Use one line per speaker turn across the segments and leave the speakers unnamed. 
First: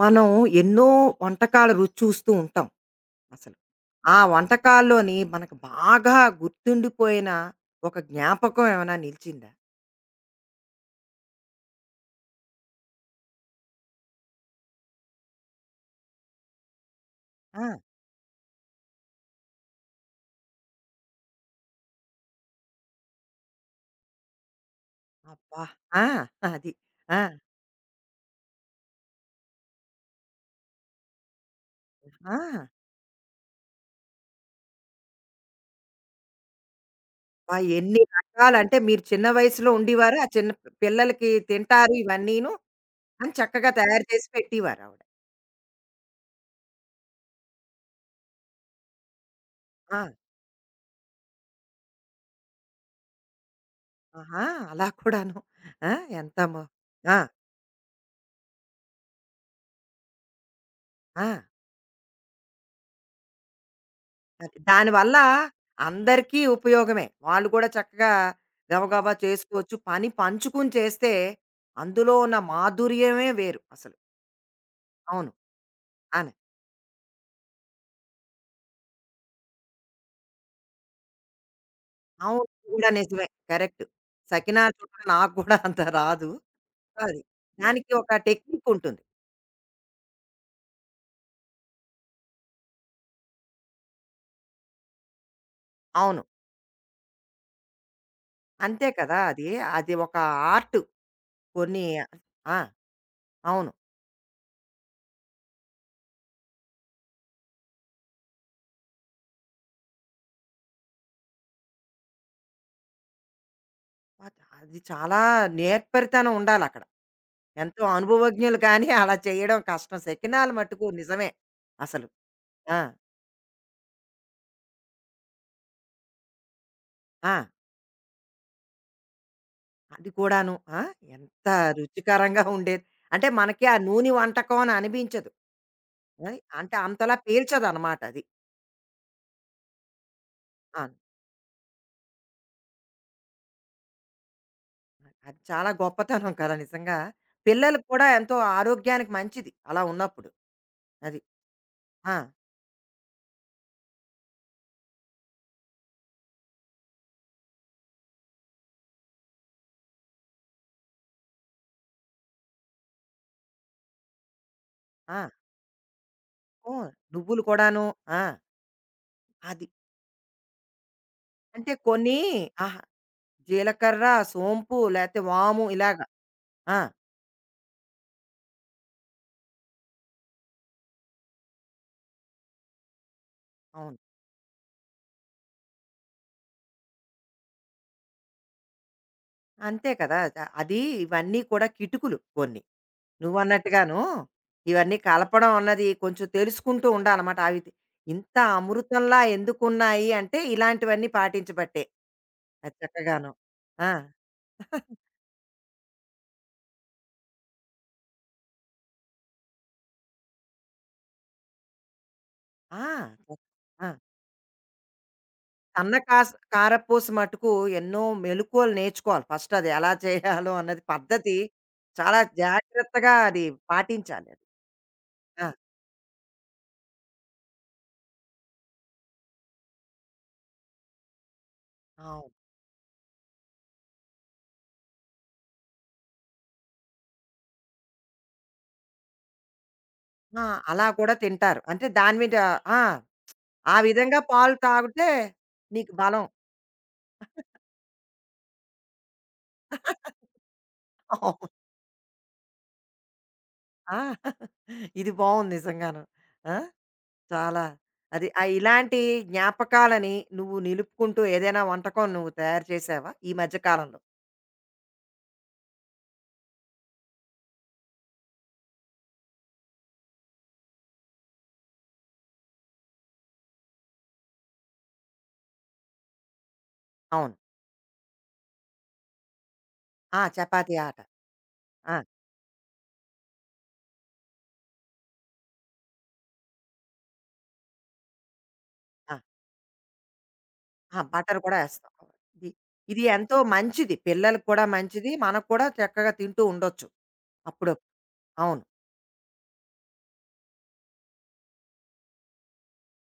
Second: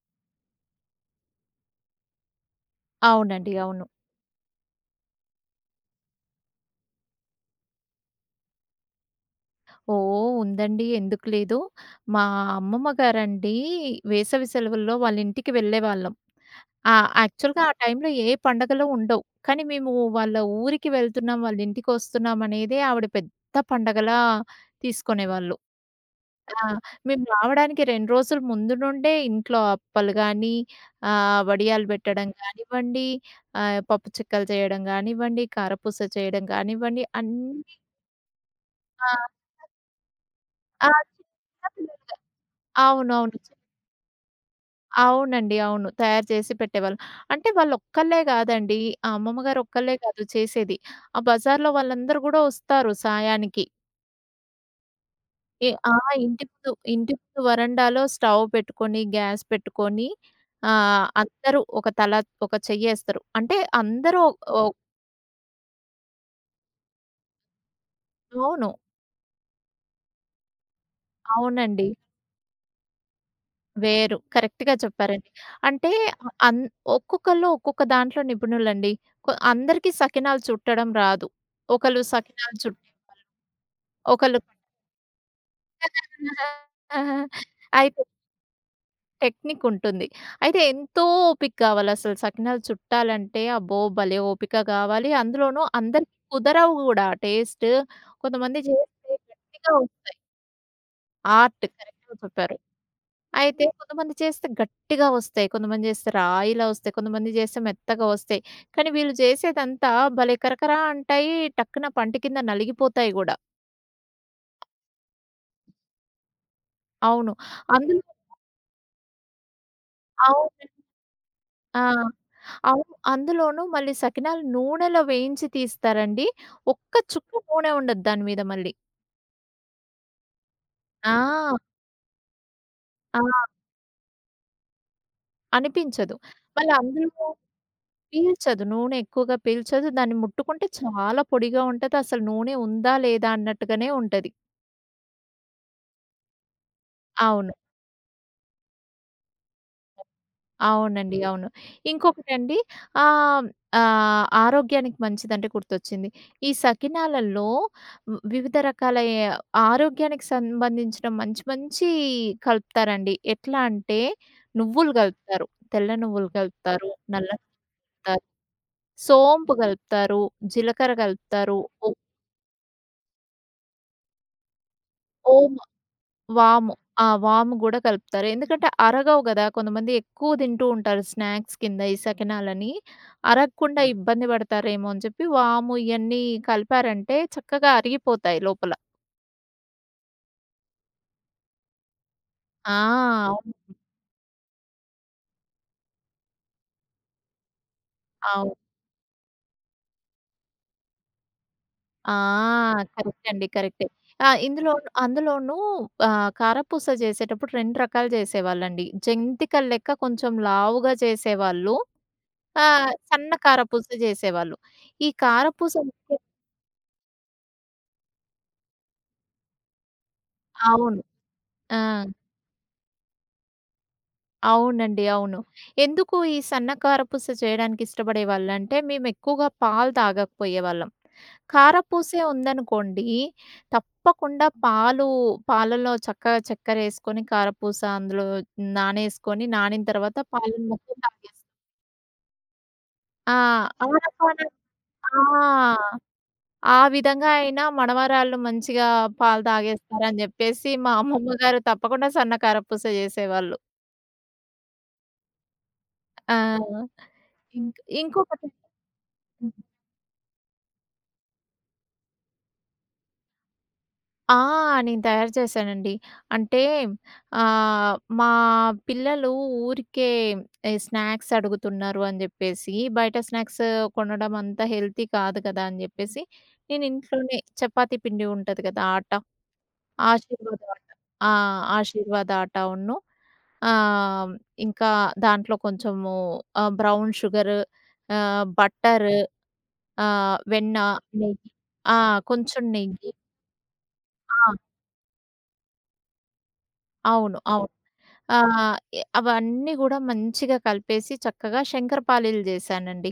మనం ఎన్నో వంటకాల రుచి చూస్తూ ఉంటాం
అవునండి.
అసలు.
అవును.
ఆ వంటకాల్లోని మనకు బాగా గుర్తుండిపోయిన ఒక జ్ఞాపకం ఏమైనా నిలిచిందా?
ఓహ్! ఉందండి. ఎందుకు లేదు. మా అమ్మమ్మ గారండి వేసవి సెలవుల్లో వాళ్ళ ఇంటికి వెళ్ళేవాళ్ళం.
ఆ!
యాక్చువల్‌గా ఆ టైంలో ఏ పండగలు ఉండవు. కానీ మేము వాళ్ళ ఊరికి వెళ్తున్నాం, వాళ్ళ ఇంటికొస్తున్నాం అనేదే ఆవిడ పెద్ద పండగలా తీసుకునేవాళ్ళు.
అబ్బా! ఆ!
ఆ!
అది. ఆ!
మేము రావడానికి 2 రోజుల ముందు నుండే ఇంట్లో అప్పలు గానీ, వడియాలు పెట్టడం
ఆ!
కానివ్వండి, పప్పు చిక్కలు చేయడం కానివ్వండి, కారపూస చేయడం కానివ్వండి అన్నీ
అబ్బా! ఎన్ని రకాలంటే మీరు చిన్న
ఆ!
వయసులో ఉండేవారు. ఆ చిన్న
ఆ!
పిల్లలకి
చిన్న
తింటారు
పిల్లలుగా
ఇవన్నీను అని
అవునవును. చి
చక్కగా తయారు చేసి పెట్టేవారావిడ.
అవునండి. అవును. తయారు చేసి పెట్టేవాళ్ళు. అంటే వాళ్ళొక్కళ్ళే గాదండి. ఆ అమ్మమ్మ గారొక్కళ్ళే
ఆ!
కాదు చేసేది. ఆ బజార్‌లో వాళ్ళందరూ గూడా ఒస్తారు సాయానికి.
ఆహా! అలా కూడాను.
ఎ
ఆ!
ఆ!
ఎంత
ఇంటి
మ
ముందు ఇంటి
ఆ!
ముందు వరండాలో స్టవ్ పెట్టుకొని, గ్యాస్ పెట్టుకొని
ఆ!
అందరూ ఒక తల ఒక చెయ్యేస్తారు. అంటే అందరూ
అది.
ఓ
దానివల్ల అందరికీ ఉపయోగమే. వాళ్ళు కూడా చక్కగా
అవును.
గబగబా చేసుకోవచ్చు. పని పంచుకుని చేస్తే
అవునండి.
అందులో ఉన్న మాధుర్యమే వేరు అసలు.
వేరు. కరెక్ట్‌గా చెప్పారండి.
అవును.
అంటే అ
అవును.
అన్ ఒక్కొక్కళ్ళు ఒక్కొక్క దాంట్లో నిపుణులండి. అందరికీ సకినాలు చుట్టడం రాదు. ఒకళ్ళు
అవును.
సకినాలు
ఇది కూడా నిజమే.
చుట్టేవాళ్ళు.
కరెక్ట్.
ఒకళ్ళు
సకినాలు చుట్టడం నాకు కూడా అంత రాదు. అది. దానికి
అయితే
ఒక టెక్నిక్ ఉంటుంది.
టెక్నిక్ ఉంటుంది. అయితే ఎంతో ఓపిక కావాలసలు సకినాలు చుట్టాలంటే అబ్బో! భలే ఓపిక కావాలి. అందులోనూ అందరికి
అవును.
కుదరవు గూడా టేస్ట్. కొంతమంది
అంతే
చేస్తే
కదా! అది.
గట్టిగా వ
అది ఒక ఆర్ట్.
ఆర్ట్
కొన్ని
కరెక్ట్‌గా చెప్పారు.
ఆ!
అయితే
అవును.
కొంతమంది చేస్తే గట్టిగా వస్తాయి. కొంతమంది చేస్తే రాయిలా వస్తాయి. కొంతమంది చేస్తే మెత్తగా వస్తాయి. కానీ వీళ్ళు చేసేదంతా భలే కరకరా అంటాయి. టక్కున పంటి కింద నలిగిపోతాయి గూడా.
అది చాలా నేర్పరితనం ఉండాలక్కడ.
అవును.
ఎంతో
అందులో
అనుభవజ్ఞులు కానీ అలా చేయడం కష్టం. సెకినాలు
అవును.
మట్టుకు నిజమే
ఆ!
అసలు. ఆ!
అవును. అందులోనూ మళ్ళీ సకినాలు నూనెలో వేయించి తీస్తారండి. ఒక్క చుక్క
ఆ!
నూనె ఉండదు దాని మీద మళ్ళీ.
అది కూడాను. ఆ! ఎంత
ఆ!
రుచికరంగా ఉండేది.
ఆ!
అంటే మనకి ఆ నూనె వంటకం అని అనిపించదు.
అనిపించదు.
అది
మళ్ళీ
అంటే అంతలా
అందులో
పీల్చదనమాట అది.
పీల్చదు. నూనె ఎక్కువగా పీల్చదు. దాన్ని ముట్టుకుంటే
అవును.
చాలా పొడిగా ఉంటది. అసలు నూనె ఉందా? లేదా? అన్నట్టుగానే ఉంటది.
అది చాలా గొప్పతనం కదా! నిజంగా.
అవును.
పిల్లలకి కూడా ఎంతో ఆరోగ్యానికి మంచిది అలా ఉన్నప్పుడు.
అవునండి.
అది.
అవును.
ఆ!
ఇంకొకటండి ఆహ్, ఆహ్, ఆరోగ్యానికి మంచిదంటే గుర్తొచ్చింది. ఈ సకినాలలో వ్ వివిధ రకాల ఎ ఆరోగ్యానికి సంబంధించిన మంచి మంచి కలుపుతారండి. ఎట్లా అంటే నువ్వులు
ఆ!
గలుపుతారు. తెల్ల నువ్వులు
ఓహ్!
గలుపుతారు. నల్ల
నువ్వులు కూడాను.
నువ్వులు,
ఆ!
సోంపు
అది.
గలుపుతారు. జీలకర్ర గలుపుతారు.
అంటే
ఓ
కొన్ని ఆహా! జీలకర్ర, సోంపు లేతే
ఓం
వాము ఇలాగ.
వాము.
ఆ!
ఆ! వాము గూడా కలుపుతారు. ఎందుకంటే అరగవు గదా! కొంతమంది ఎక్కువ తింటూ ఉంటారు స్నాక్స్ కింద ఈ సకినాలని. అరగకుండా
అవును.
ఇబ్బంది పడతారేమో అని చెప్పి వాము ఇయన్నీ కలిపారంటే చక్కగా అరిగిపోతాయి లోపల.
అంతే కదా! ద అది ఇవన్నీ కూడా కిటుకులు కొన్ని.
ఆ! అవును.
నువ్వన్నట్టుగాను ఇవన్నీ కలపడం అన్నది కొంచెం తెలుసుకుంటూ ఉండాలన్నమాట. అవి తి- ఇంత
అవును.
అమృతంలా ఎందుకున్నాయి అంటే ఇలాంటివన్నీ పాటించబట్టే.
ఆ!
అది
కరెక్ట్
చక్కగాను.
అండి. కరెక్టే.
ఆ!
ఆ! ఇందులో అందులోనూ ఆహ్, కారపూస చేసేటప్పుడు 2 రకాలు చేసేవాళ్ళండి. జంతికల లెక్క కొంచెం లావుగా చేసేవాళ్ళు.
ఆ!
సన్న
చక్క-
కారపూస
ఆ!
చేసేవాళ్ళు. ఈ కారపూస
సన్న
ముఖ్యం
కాస్ కారపూస మటుకు ఎన్నో మెళకువలు నేర్చుకోవాలి. ఫస్ట్ అది ఎలా చేయాలో అన్నది
అవును.
పద్ధతి
ఆ!
చాలా జాగ్రత్తగా అది పాటించాలి అది.
అవునండి. అవును.
ఆ!
ఎందుకు ఈ సన్న కారపూస చేయడానికి ఇష్టపడేవాళ్ళంటే, మేమెక్కువగా పాలు తాగకపోయేవాళ్ళం. కారపూసే
అవును.
ఉందనుకోండి, తప్పకుండా పాలు పాలలో చక్కగా చక్కెరేసుకొని, కారపూస అందులో నానేసుకొని, నానిన తర్వాత
ఆ!
పాలను
అలా
మొత్తం
కూడా
తాగేస్తాం.
తింటారు. అంటే దాని మీద ఆ!
ఆ!
ఆ విధంగా
ఆనపాన
పాలు తాగితే
ఆ!
నీకు బలం.
ఆ విధంగా అయినా మనవరాళ్ళు మంచిగా పాలు తాగేస్తారని జెప్పేసి, మా అమ్మమ్మ
అవును.
గారు తప్పకుండా సన్న కారపూస జేసేవాళ్ళు.
ఆ! ఇది బావుంది నిజంగాను.
ఆ!
ఆ! చాలా
ఇంక్
అది
ఇంకొకటి
ఇలాంటి జ్ఞాపకాలని నువ్వు నిలుపుకుంటూ ఏదైనా వంటకం నువ్వు తయారు చేసావా ఈ మధ్య కాలంలో?
ఆ! నేను తయారు చేశానండి. అంటే మా పిల్లలు ఊరికే ఈ స్నాక్స్ అడుగుతున్నారు అని జెప్పేసి, బయట స్నాక్స్ కొనడం అంత హెల్తీ కాదు కదా! అని జెప్పేసి, నేను
అవును.
ఇంట్లోనే చపాతీ పిండి ఉంటది కదా! ఆట.
ఆ!
ఆశీర్వాద
చపాతీ
ఆట.
ఆట.
ఆ!
ఆ!
ఆశీర్వాద ఆటాను ఆహ్, ఇంకా దాంట్లో కొంచెము బ్రౌన్ షుగర్, బట్టర్,
ఆ!
వెన్న,
ఆ! బటర్
నెయ్యి
కూడా ఏస్తాం.
ఆ!
ఇది
కొంచెం
ఇది
నెయ్యి.
ఎంతో మంచిది. పిల్లలకి
ఆ!
కూడా మంచిది. మనకు కూడా చక్కగా తింటూ ఉండొచ్చు.
అవును. అవును.
అప్పుడప్పుడు.
ఆ!
అవును.
ఎ అవన్నీ గూడా మంచిగా కలిపేసి చక్కగా శంకరపాళీలు జేశానండి.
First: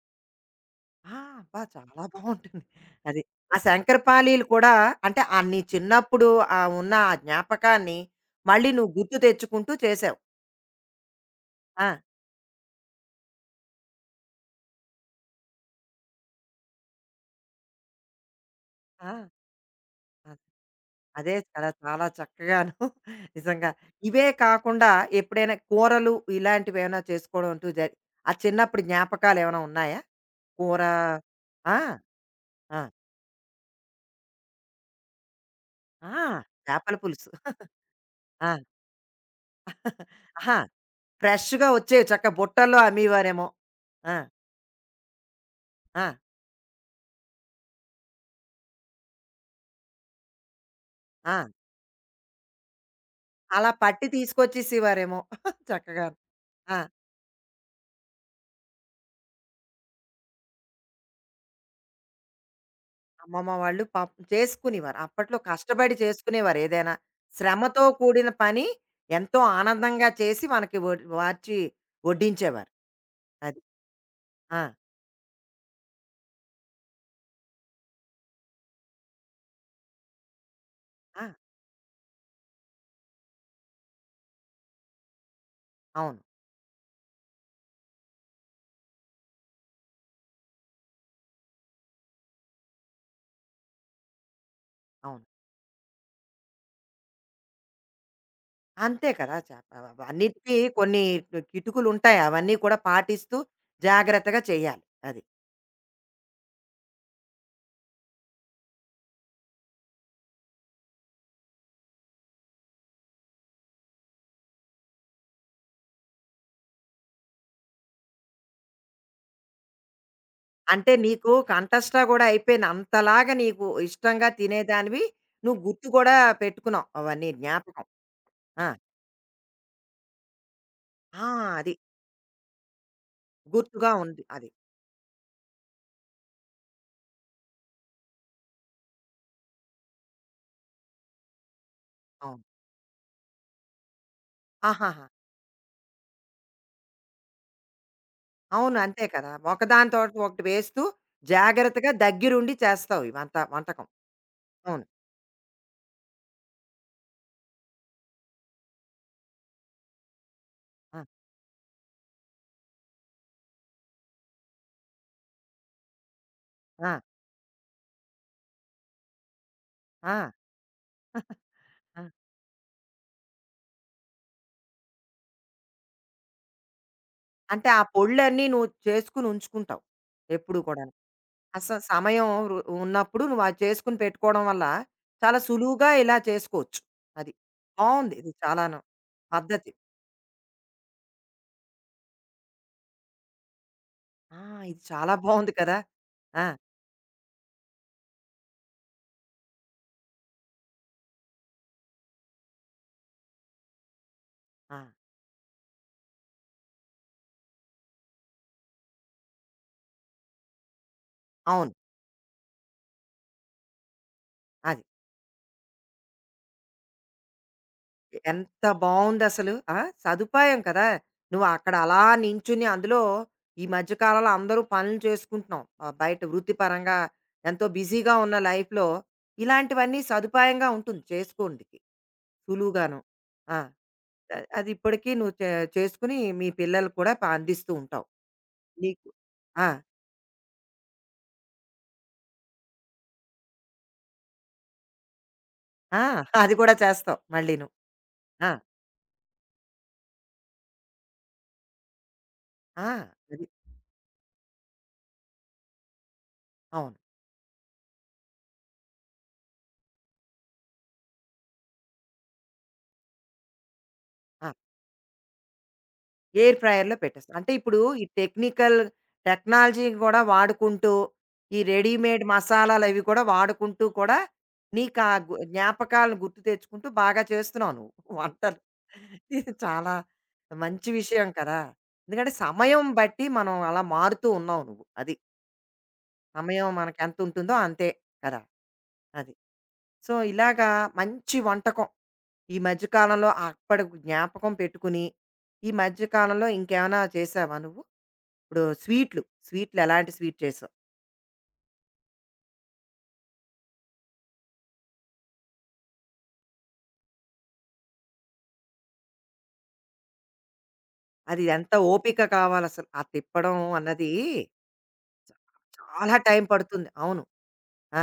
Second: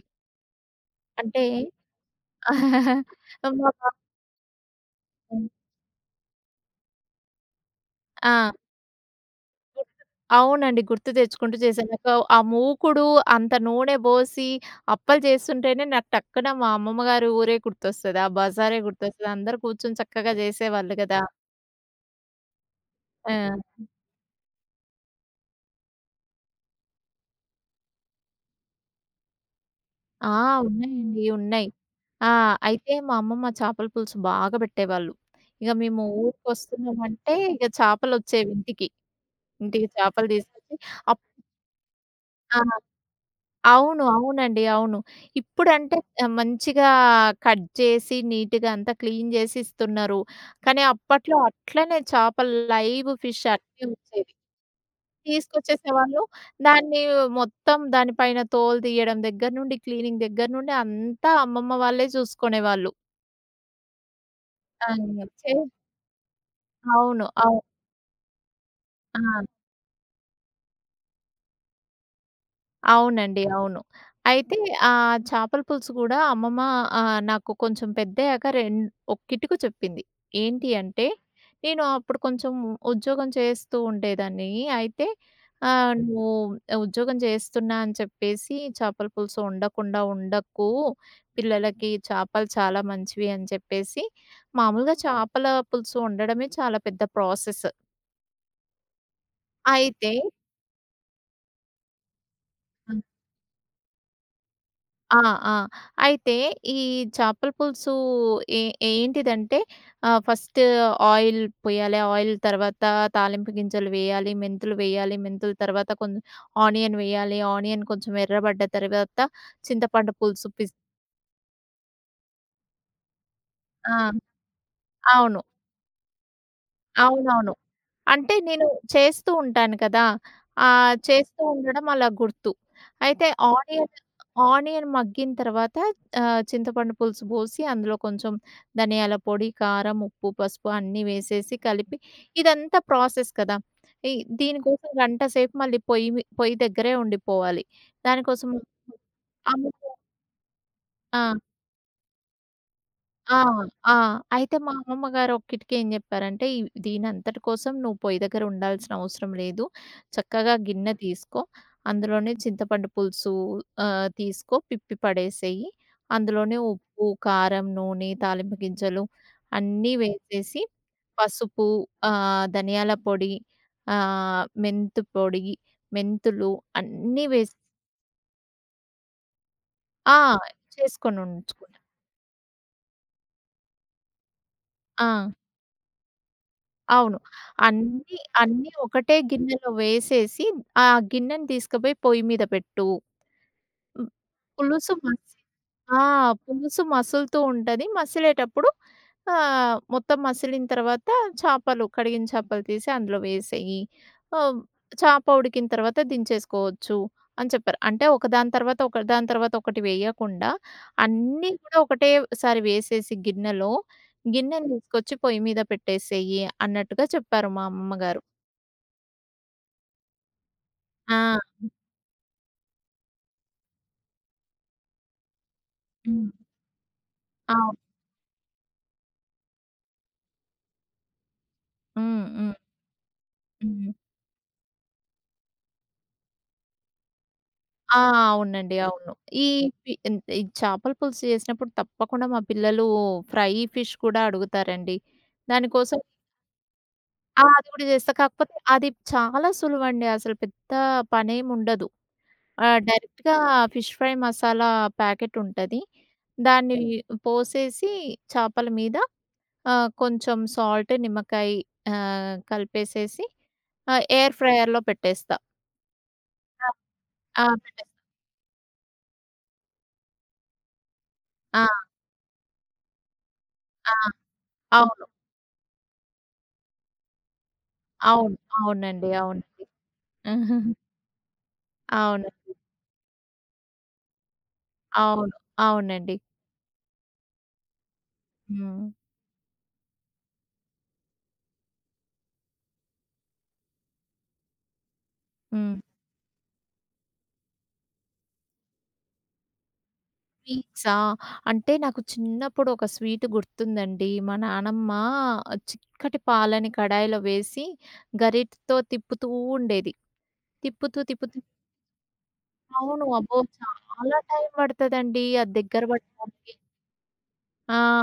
ఆ!
అంటే
అబ్బా! చాలా బావుంటుంది. అది. ఆ
మా పాప
శంకరపాళీలు కూడా అంటే ఆ నీ చిన్నప్పుడు ఉన్న ఆ జ్ఞాపకాన్ని
ఆ!
మళ్ళీ నువ్వు గుర్తు తెచ్చుకుంటూ
గుర్తు
చేసావు.
అవునండి. గుర్తు తెచ్చుకుంటూ
ఆ!
చేశాను. ఒక ఆ మూకుడు అంత నూనె బోసి అప్పలు చేస్తుంటేనే నాకు టక్కున మా అమ్మమ్మ గారి ఊరే గుర్తొస్తది. ఆ బజారే
ఆ!
గుర్తొస్తది. అందరూ కూర్చొని
అ
చక్కగా జేసేవాళ్ళు గదా!
అదే కదా! చాలా చక్కగాను
ఆ!
నిజంగా. ఇవే కాకుండా ఎప్పుడైనా కూరలు ఇలాంటివేమైనా చేసుకోవడం అంటూ జరి ఆ చిన్నప్పుడు జ్ఞాపకాలేమైనా ఉన్నాయా?
ఆ!
కూర
ఉన్నాయండి. ఉన్నాయి.
ఆ!
ఆ!
ఆ!
అయితే మా అమ్మమ్మ చేపల పులుసు బాగా బెట్టేవాళ్ళు. ఇక మేము
ఆ! చేపల పులుసు.
ఊరికొస్తున్నామంటే ఇక
ఆ!
చేపలొచ్చేవి ఇంటికి. ఇంటికి చేపలు
ఆహా!
తీసుకొచ్చి అప్
ఫ్రెష్‌గా వచ్చేవి చక్క
ఆ!
బుట్టల్లో అమ్మేవారేమో.
అవును.
ఆ!
అవునండి. అవును. ఇప్పుడంటే
ఆ!
మంచిగా కట్ చేసి నీట్‌గా అంతా క్లీన్ చేసి ఇస్తున్నారు. కానీ అప్పట్లో
ఆ!
అట్లనే చేపలు లైవ్ ఫిష్
అలా
అట్లే
పట్టి
వచ్చేవి.
తీసుకొచ్చేసేవారేమో చక్కగా.
తీసుకొచ్చేసేవాళ్ళు.
ఆ!
దాన్ని మొత్తం దానిపైన తోలు తీయడం దగ్గర నుండి, క్లీనింగ్ దగ్గర నుండి అంతా అమ్మమ్మ వాళ్ళే చూసుకునేవాళ్ళు.
అమ్మమ్మ వాళ్ళు పాపం
ఆ!
చేసుకునేవారు. అప్పట్లో
చే
కష్టపడి చేసుకునేవారు ఏదైనా.
అవును.
శ్రమతో కూడిన పని
ఆ!
ఎంతో ఆనందంగా చేసి మనకి వడ్ వార్చి వడ్డించేవారు.
అవునండి.
అది.
అవును. అయితే
ఆ!
ఆ చేపల పులుసు గూడా అమ్మమ్మ నాకు కొంచెం పెద్దయ్యాక రెం ఒక కిటుకు చెప్పింది. ఏంటి అంటే,
ఆ!
నేను అప్పుడు కొంచెం ఉద్యోగం చేస్తూ ఉండేదాన్ని. అయితే
అవును.
"నువ్వు ఉద్యోగం చేస్తున్నా అని చెప్పేసి చేపల పులుసు వండకుండా ఉండకు. పిల్లలకి చేపలు చాలా మంచివి" అని చెప్పేసి మామూలుగా
అవును.
చేపల పులుసు వండడమే చాలా పెద్ద ప్రాసెస్.
అంతే కదా! చ
అయితే
అన్నిటికి కొన్ని కిటుకులుంటాయి. అవన్నీ కూడా పాటిస్తూ జాగ్రత్తగా చేయాలి.
ఆ!
అది.
ఆ! అయితే ఈ చేపల పులుసు ఏ ఏంటిదంటే ఫస్ట్ ఆయిల్ పొయ్యాలి. ఆయిల్ తర్వాత తాలింపు గింజలు వేయాలి. మెంతులు వేయాలి. మెంతుల తర్వాత కొంచెం ఆనియన్ వేయాలి. ఆనియన్ కొంచెం ఎర్రబడ్డ తర్వాత చింతపండు పులుసు పిస్
అంటే నీకు కంఠస్ట గూడా అయిపోయిన అంతలాగా నీకు
ఆ!
ఇష్టంగా తినేదానివి.
అవును.
నువ్వు గుర్తు కూడా పెట్టుకున్నావు అవన్నీ
అవునవును.
జ్ఞాపకం.
అంటే
ఆ!
నేను చేస్తూ ఉంటాను కదా!
ఆ!
చేస్తూ
అది.
ఉండడం అలా గుర్తు. అయితే ఆనియన్,
గుర్తుగా ఉంది. అది.
ఆనియన్ మగ్గిన తర్వాత చింతపండు పులుసు పోసి అందులో కొంచెం ధనియాల పొడి, కారం, ఉప్పు, పసుపు అన్నీ వేసేసి కలిపి
అవును.
ఇదంతా ప్రాసెస్ కదా! ఈ దీనికోసం
ఆహాహా!
గంట సేపు మళ్ళీ పొయ్యి దగ్గరే ఉండిపోవాలి. దానికోసం
అవును. అంతే కదా!
అమ్మ
ఒకదాని తోటి ఒకటి వేస్తూ
ఆ!
జాగ్రత్తగా దగ్గరుండి చేస్తావు ఈ వంట
ఆ!
వంటకం.
ఆ! అయితే మా
అవును.
అమ్మమ్మ గారు ఒక్కిటికి ఏం జెప్పారంటే, " దీనంతటి కోసం నువ్వు పొయ్యి దగ్గర ఉండాల్సిన అవసరం లేదు. చక్కగా గిన్నె
ఆ!
తీసుకో, అందులోనే చింతపండు పులుసు తీసుకో పిప్పి పడేసేయి. అందులోనే
ఆ!
ఉప్పు, కారం, నూనె, తాలింపు గింజలు అన్నీ
ఆ!
వేసేసి, పసుపు,
ఆ!
ధనియాల పొడి, మెంతు పొడి, మెంతులు అన్నీ వేసి.
అంటే ఆ పొళ్ళన్నీ నువ్వు చేసుకొని ఉంచుకుంటావు.
ఆ!
ఎప్పుడు కూడాను.
చేసుకొనుంచుకున్నా.
అసలు సమయం రు ఉన్నప్పుడు నువ్వు అది చేసుకొని పెట్టుకోవడం వల్ల
ఆ!
చాలా సులువుగా ఇలా చేసుకోవచ్చు.
అవును.
అది. బావుంది.
అన్నీ,
ఇది
అన్నీ
చాలాను
ఒకటే
పద్ధతి.
గిన్నెలో వేసేసి, ఆ గిన్నెని తీసుకుపోయి పొయ్యి మీద పెట్టు. హ్మ్.
ఆ! ఇది
పులుసు
చాలా
మస్
బావుంది కదా!
ఆ!
ఆ!
పులుసు మసులుతూ ఉంటది. మొత్తం మసిలిన తర్వాత చేపలు, కడిగిన చేపలు తీసి అందులో వేసేయి. ఆహ్,
ఆ!
చేప ఉడికిన తర్వాత దించేసుకోవచ్చు అని చెప్పారు. అంటే ఒకదాని తర్వాత ఒక దాని తర్వాత ఒకటి వేయకుండా అన్నీ
అవును.
కూడా ఒకటేసారి వేసేసి గిన్నెలో, గిన్నెని
అది.
తీసుకొచ్చి పొయ్యి మీద పెట్టేసేయి అన్నట్టుగా చెప్పారు మా అమ్మమ్మ గారు.
ఎంత బావుందసలు. ఆ! సదుపాయం కదా!
ఆ!
నువ్వు అక్కడ అలా నించుని అందులో ఈ మధ్య కాలంలో అందరూ పనులు చేసుకుంటున్నాం. బయట
హ్మ్.
వృత్తిపరంగా ఎంతో
అవును.
బిజీగా ఉన్న లైఫ్‌లో ఇలాంటివన్నీ సదుపాయంగా ఉంటుంది చేసుకోందుకి
హ్మ్. హ్మ్.
సులువుగాను. ఆ!
హ్మ్.
అ అది ఇప్పటికి నువ్వు చే చేసుకుని మీ పిల్లలకి కూడా ప అందిస్తూ
ఆ!
ఉంటావు.
అవునండి.
నీకు
అవును. ఈ
ఆ!
పి ఎన్ ఈ చేపల పులుసు చేసినప్పుడు తప్పకుండా మా పిల్లలు ఫ్రై ఫిష్ కూడా అడుగుతారండి. దానికోసం
ఆ! అది కూడా చేస్తావు
ఆ!
మళ్ళీను.
అది కూడా చేస్తా.
ఆ!
కాకపోతే అది చాలా సులువండి. అసలు పెద్ద పనేమి ఉండదు.
ఆ!
డైరెక్ట్‌గా
అది.
ఫిష్ ఫ్రై మసాలా ప్యాకెట్ ఉంటది. దాన్ని
అవును.
పోసేసి చేపల మీద కొంచెం సాల్ట్, నిమ్మకాయ కలిపేసేసి ఎయిర్
ఆ!
ఫ్రైయర్‌లో పెట్టేస్తా.
ఎయిర్
ఆ!
ఫ్రైయర్‌లో పెట్టేస్తాం.
ఆ!
అంటే ఇప్పుడు
పెట్టేస్తా.
ఈ టెక్నికల్ టెక్నాలజీ కూడా వాడుకుంటూ, ఈ
ఆ!
రెడీమేడ్ మసాలాలవి కూడా వాడుకుంటూ
ఆ!
కూడా
అవును.
నీకా గు జ్ఞాపకాలను గుర్తు తెచ్చుకుంటూ బాగా చేస్తున్నావు నువ్వు
అవును.
వంటలు.
అవునండి. అవును.
ఇది చాలా
ఆహా!
మంచి విషయం కదా! ఎందుకంటే
అవునండి.
సమయం బట్టి మనం అలా మారుతూ ఉన్నావు నువ్వు. అది.
అవును. అవునండి.
సమయం మనకెంతుంటుందో అంతే కదా!
హ్మ్.
అది. సో, ఇలాగా మంచి వంటకం ఈ మధ్య కాలంలో అప్పటి జ్ఞాపకం పెట్టుకుని, ఈ
హ్మ్.
మధ్య కాలంలో ఇంకేమైనా చేశావా నువ్వు? ఇప్పుడు స్వీట్లు, స్వీట్లు ఎలాంటి స్వీట్ చేసావు?
స్వీట్సా? అంటే నాకు చిన్నప్పుడు ఒక స్వీట్ గుర్తుందండి. మా నానమ్మ చిక్కటి పాలని కడాయిలో వేసి గరిటతో తిప్పుతూ ఉండేది. తిప్పుతూ,
అది ఎంత ఓపిక కావాలసలు. ఆ
అవును. అబ్బో!
తిప్పడం అన్నది
చాలా టైం పడతదండి. అది దగ్గర
చాలా టైం
పడడానికి.
పడుతుంది. అవును.
ఆ!
ఆ!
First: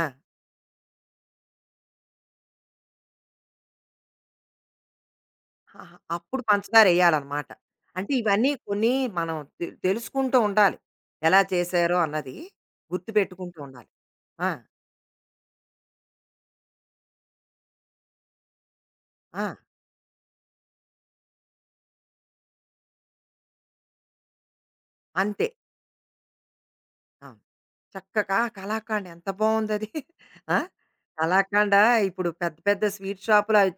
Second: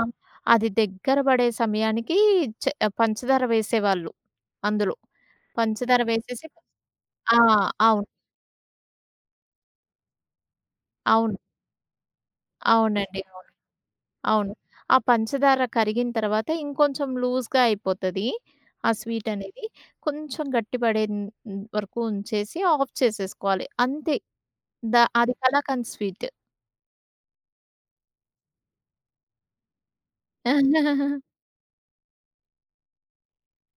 అది దగ్గర పడే సమయానికి చ పంచదార వేసేవాళ్ళు అందులో.
ఆహా!
పంచదార
అప్పుడు
వేసేసి ఆ!
పంచదారేయాలనమాట.
అవును.
అంటే ఇవన్నీ కొన్ని మనం తె తెలుసుకుంటూ ఉండాలి.
అవును.
ఎలా చేశారో అన్నది
అవునండి. అవును.
గుర్తుపెట్టుకుంటూ ఉండాలి. ఆ!
అవును. ఆ పంచదార కరిగిన తర్వాత ఇంకొంచెం లూజ్‌గా అయిపోతది. ఆ స్వీట్
ఆ!
అనేది. కొంచెం గట్టి పడే హ్మ్, హ్మ్, వరకు ఉంచేసి ఆఫ్ చేసేసుకోవాలి. అంతే. ద అది
అంతే.
కలాకండ్ స్వీట్.
అవును. చక్కగా కలాకండ్ ఎంత బావుందది. ఆ! కలాకండ ఇప్పుడు పెద్ద పెద్ద స్వీట్ షాపులు అవి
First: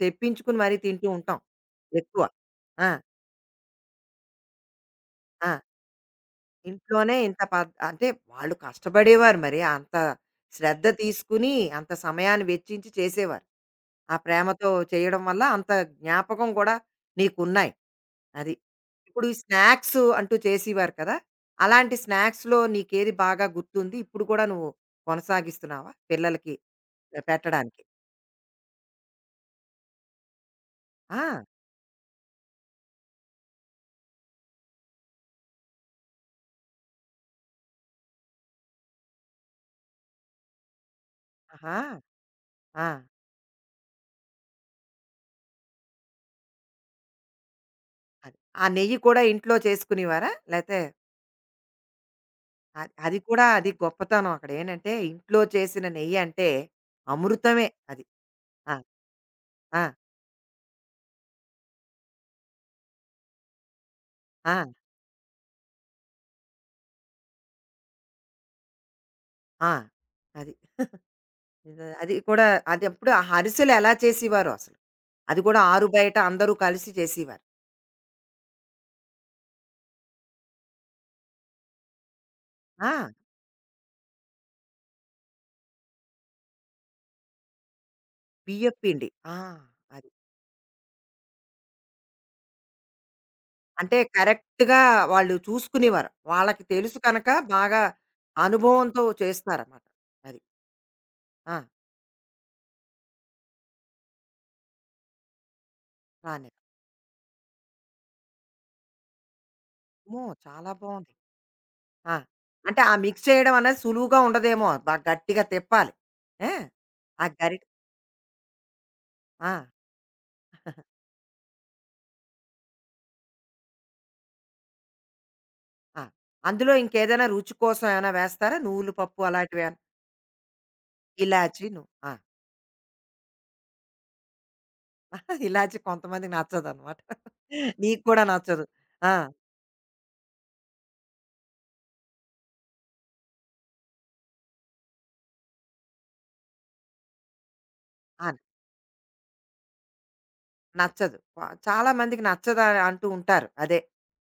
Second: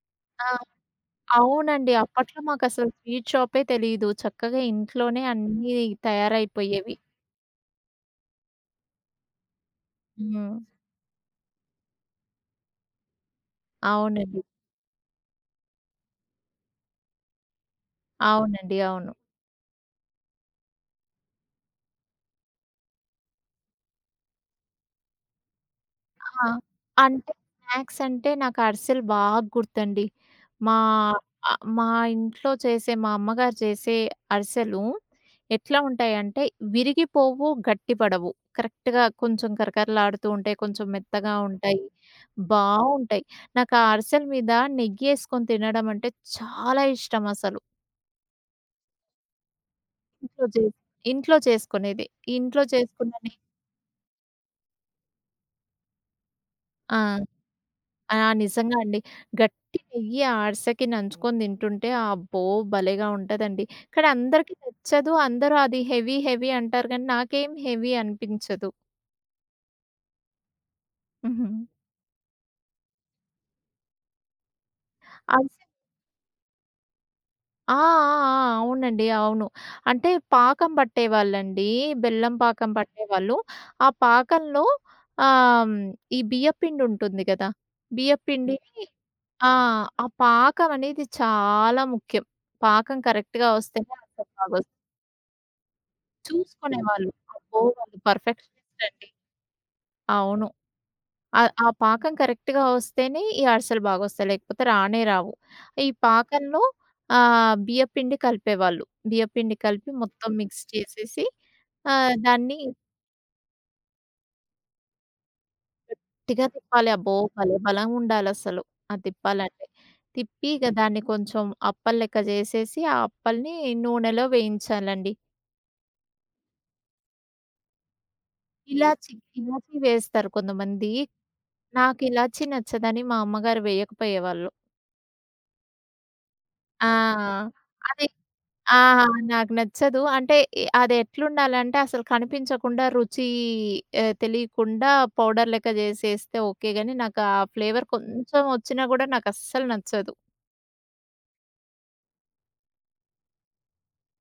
ఆ!
తెప్పించుకుని మరీ తింటూ ఉంటాం
అవునండి.
ఎక్కువ.
అప్పట్లో
ఆ!
మాకసలు స్వీట్ షాపే తెలీదు. చక్కగా ఇంట్లోనే
ఆ!
అన్నీ తయారైపోయేవి.
ఇంట్లోనే ఇంత పద్ అంటే వాళ్ళు కష్టపడేవారు మరి. అంత
హ్మ్.
శ్రద్ధ తీసుకుని, అంత సమయాన్ని వెచ్చించి చేసేవారు. ఆ
అవునండి.
ప్రేమతో చేయడం వల్ల అంత జ్ఞాపకం కూడా నీకున్నాయి. అది.
అవునండి. అవును.
ఇప్పుడు ఈ స్నాక్స్ అంటూ చేసేవారు కదా! అలాంటి స్నాక్స్‌లో నీకేది బాగా గుర్తుంది? ఇప్పుడు కూడా నువ్వు కొనసాగిస్తున్నావా?
ఆ!
పిల్లలకి
అంటే
పెట్టడానికి?
స్నాక్స్ అంటే నాకు అరిసెలు బాగా గుర్తండి. మా
ఆ!
మా ఇంట్లో చేసే మా అమ్మగారు చేసే అరిసెలు ఎట్లా ఉంటాయంటే విరిగిపోవు, గట్టిపడవు. కరెక్ట్‌గా కొంచెం కరకరలాడుతూ ఉంటాయి. కొంచెం మెత్తగా
ఆహా!
ఉంటాయి.
ఆ!
బావుంటాయి. నాకు ఆ అరిసెల మీద నెయ్యేసుకొని తినడం అంటే చాలా ఇష్టం అసలు.
అది. ఆ నెయ్యి కూడా ఇంట్లో చేసుకునేవారా?
ఇంట్లో చేసి
లేతే
ఇంట్లో చేసుకునేది. ఇంట్లో
అది
చేసుకున్న
అది
నెయ్యి
కూడా అది గొప్పతనం అక్కడేంటంటే, ఇంట్లో చేసిన నెయ్యంటే
ఆ!
అమృతమే అది.
ఆ!
ఆ!
నిజంగా అండి. గట్టి
ఆ!
నెయ్యి అరిసెకి నంచుకొని తింటుంటే అబ్బో! భలేగా ఉంటదండి. కానీ
ఆ!
అందరికీ నచ్చదు. అందరూ అది హెవీ హెవీ అంటారు కానీ నాకేం హెవీ అనిపించదు.
ఆ! అది.
హుహు.
ఇదా అది కూడా అదెప్పుడు ఆ హరిసెలు ఎలా చేసేవారో అసలు? అది కూడా
అరిసె
ఆరు బయట అందరూ కలిసి చేసేవారు.
ఆ! ఆ! ఆ! అవునండి. అవును. అంటే పాకం పట్టేవాళ్ళండి. బెల్లం పాకం
ఆ!
పట్టేవాళ్ళు. ఆ పాకంలో ఆహ్, హ్మ్, ఈ బియ్యపిండి ఉంటుంది కదా! బియ్యపిండిని
బియ్యపు పిండి. ఆ!
ఆ! ఆ
అది.
పాకం అనేది చాలా ముఖ్యం. పాకం కరెక్ట్‌గా వస్తేనే
అంటే
అరిసె బాగొస్
కరెక్ట్‌గా వాళ్ళు చూసుకునేవారు. వాళ్ళకి తెలుసు
చూసుకునేవాళ్ళు.
కనక
అబ్బో!
బాగా
వాళ్ళు పర్ఫెక్షనిస్ట్
అనుభవంతో
అండి.
చేస్తారన్నమాట. అది.
అవును.
ఆ!
ఆ పాకం కరెక్ట్‌గా వస్తేనే ఈ అరిసెలు బాగొస్తాయి. లేకపోతే రానే రావు. ఈ
రానివ్వరు.
పాకంలో బియ్యపిండి కలిపేవాళ్ళు. బియ్యపిండి కలిపి
అమ్మో!
మొత్తం మిక్స్
చాలా బావుంది.
చేసేసి
ఆ!
ఆహ్, దాన్ని
అంటే ఆ మిక్స్ చేయడం అనేది సులువుగా ఉండదేమో. బాగా గట్టిగా తిప్పాలి.
గట్టిగా
ఆ!
తిప్పాలి. అబ్బో!
ఆ
భలే
గరిట
బలం ఉండాలసలు అది
ఆ!
తిప్పాలంటే. తిప్పి ఇగ దాన్ని కొంచెం అప్పలు లెక్క చేసేసి, ఆ అప్పల్ని నూనెలో వేయించాలండి.
ఆ! అందులో ఇంకేదైనా రుచి కోసం ఏమైనా వేస్తారా? నువ్వుల
ఇలాచి
పప్పు
ఇలాచి
అలాంటివేమైనా?
వేస్తారు కొంతమంది.
ఇలాచీ ను
నాకు
ఆ!
ఇలాచీ నచ్చదని మా అమ్మగారు వేయకపోయేవాళ్ళు.
ఇలాచీ కొంతమందికి నచ్చదనమాట.
ఆ!
నీకు
అది
కూడా నచ్చదు.
ఆ!
ఆ!
నాకు నచ్చదు. అంటే అది ఎట్లుండాలంటే అసలు కనిపించకుండా రుచి తెలియకుండా పౌడర్ లెక్క చేసేస్తే ఓకే గాని నాకు ఆ ఫ్లేవర్
ఆ!
కొంచెం వచ్చినా కూడా నాకు అస్సలు నచ్చదు.
నచ్చదు. వ చాలా మందికి నచ్చదని అంటూ ఉంటారు. అదే.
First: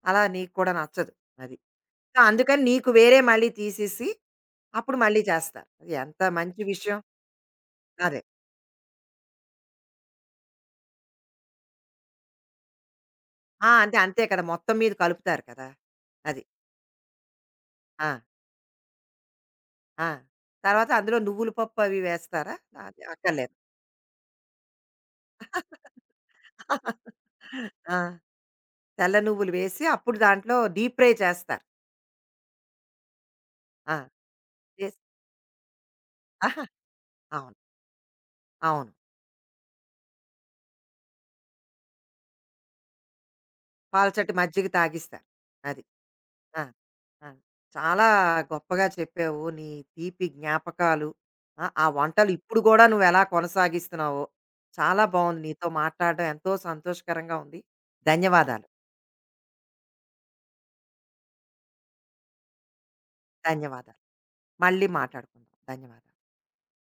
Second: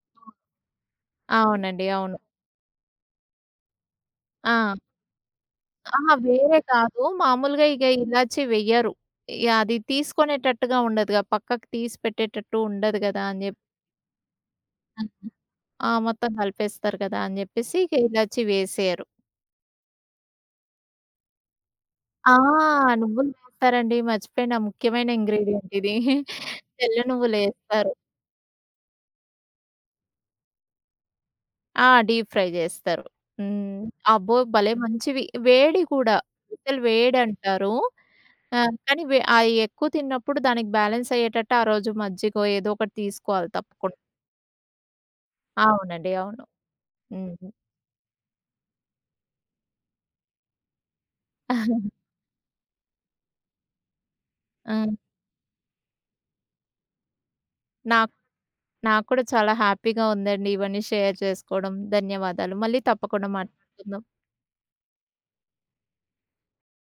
అలా నీకు కూడా నచ్చదు. అది.
అవునండి. అవును.
సో, అందుకని నీకు వేరే మళ్ళీ తీసేసి
ఆ!
అప్పుడు మళ్ళీ చేస్తారు. అది
అహా!
ఎంత
వేరే
మంచి విషయం.
కాదు. మామూలుగా ఇగ
అదే.
ఇలాచీ వెయ్యరు. ఇగ అది తీసుకునేటట్టుగా ఉండదుగా. పక్కకు తీసి పెట్టేటట్టు ఉండదు కదా! అని చెప్పి
ఆ! అంతే. అంతే కదా! మొత్తం మీద కలుపుతారు కదా!
మొత్తం
అది.
కలిపేస్తారు కదా! అని చెప్పేసి ఇక
ఆ!
ఇలాచీ వేసేయరు.
ఆ! తర్వాత అందులో నువ్వుల పప్పు అవి
ఆ!
వేస్తారా? అది అక్కర్లేదు.
నువ్వులేస్తారండి. మర్చిపోయిన ముఖ్యమైన ఇంగ్రీడియెంట్ ఇది. తెల్ల నువ్వులేస్తారు.
ఆ! తెల్ల నువ్వులు వేసి అప్పుడు దాంట్లో డీప్ ఫ్రై చేస్తారు.
ఆ! డీప్ ఫ్రై జేస్తారు. హ్మ్.
ఆ!
అబ్బో! భలే
చేసి
మంచివి. వేడి కూడా.
ఆహా!
అసలు
అవును.
వేడంటారు.
అవును.
కానీ వే అయి ఎక్కువ తిన్నప్పుడు దానికి బ్యాలెన్స్ అయ్యేటట్టు ఆ రోజు మజ్జిగో ఏదో ఒకటి తీసుకోవాలి తప్పకుండా.
పాలచట్టి మజ్జిగ తాగిస్తారు. అది.
అవునండి. అవును.
ఆ! ఆ!
హ్మ్.
చాలా గొప్పగా చెప్పావు. నీ తీపి జ్ఞాపకాలు. ఆ! ఆ వంటలు ఇప్పుడు గూడా నువ్వెలా కొనసాగిస్తున్నావో,
ఆ!
చాలా బావుంది. నీతో మాట్లాడడం ఎంతో సంతోషకరంగా ఉంది.
నాకు
ధన్యవాదాలు.
నాకు కూడా చాలా హ్యాపీగా ఉందండి ఇవన్నీ షేర్ చేసుకోవడం. ధన్యవాదాలు. మళ్ళీ తప్పకుండా
ధన్యవాదాలు.
మాట్లాడుకుందాం.
మళ్ళీ మాట్లాడుకుందాం. ధన్యవాదాలు.